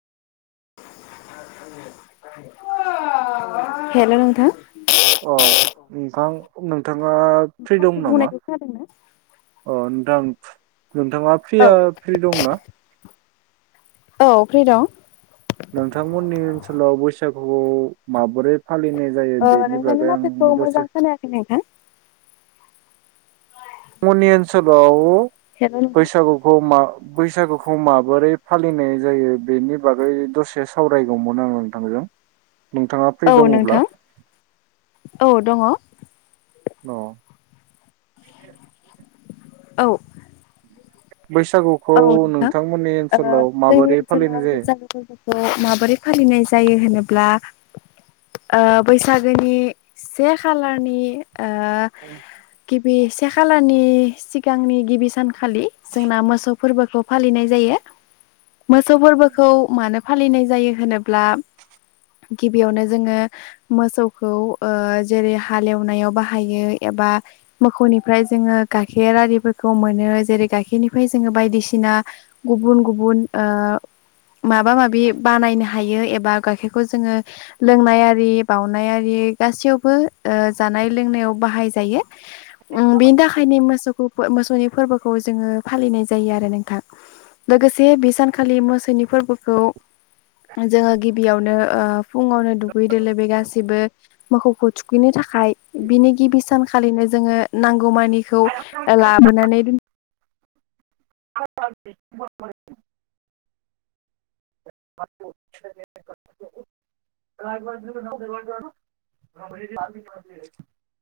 [inaudible] हेल, नोंथां। अ नोंथां नोंथाङा फ्रि दं आंनि नामा बुंनायखौ खोनादोंना ओ नोंथां? नोंथाङा औ फ्रिया फ्रि दंना? औ फ्रि दं। नोंथां मोननि ओनसोलाव बैसागुखौ माबोरै फालिनाय जायो ओ बेनि नोंथांनि बागै आं माथोखौ दसे मोजां खोनायाखै नोंथां। मनि आनसोलाव हेल' नोंथां बैसागुखौ मा बैसागुखौ माबोरै फालिनाय जायो बेनि बागै दसे सावराय गौमोन आं नोंथांजों। नोंथाङा फ्रि औ दङब्ला नोंथां औ दङ। औ। औ। बैसागुखौ औ नोंथां नोंथांमोननि ओ ओनसोलाव जोंनि माबोरै फालिनाय ओनसोलाव बैसागु फोरबोखौ माबोरै फालिनाय जायो होनोब्ला बैसागोनि ओ से खालारनि ओ गिबि खालारनि सिगांनि गिबि सानखालि जोंना मोसौ फोरबोखौ फालिनाय जायो। मोसौ फोरबोखौ मानो फालिनाय जायो होनोब्ला गिबियावनो जोङो मोसौखौ जेरै ओ हालेव नायाव बाहायो एबा मोखौ निफ्राय जोङो गाइखेर आरि फोरखौ मोनो जेरै गाइखेर निफ्राय जोङो बायदिसिना गुबुन गुबुन ओ माबा माबि बानायनो हायो एबा गाइखेरखौ जोङो लोंनाय आरि बाउनाय आरि गासै यावबो जानाय लोंनायाव बाहाय जायो। उ बिनि थाखायनो मोसौखौ बो मोसौनि फोरबोखौ जोङो फालिनाय जायो आरो नोंथां लोगोसे बे सानखालि मोसौनि फोरबोखौ जोङो गिबियावनो फुङावनो दुगै दैलोबै गासैबो मोखौ खौ थुखैनो थाखाय बिनि गिबि सानखालिनो जोङो नांगौ मानिखौ लाबोनानै दोन [inaudible] [unintelligible]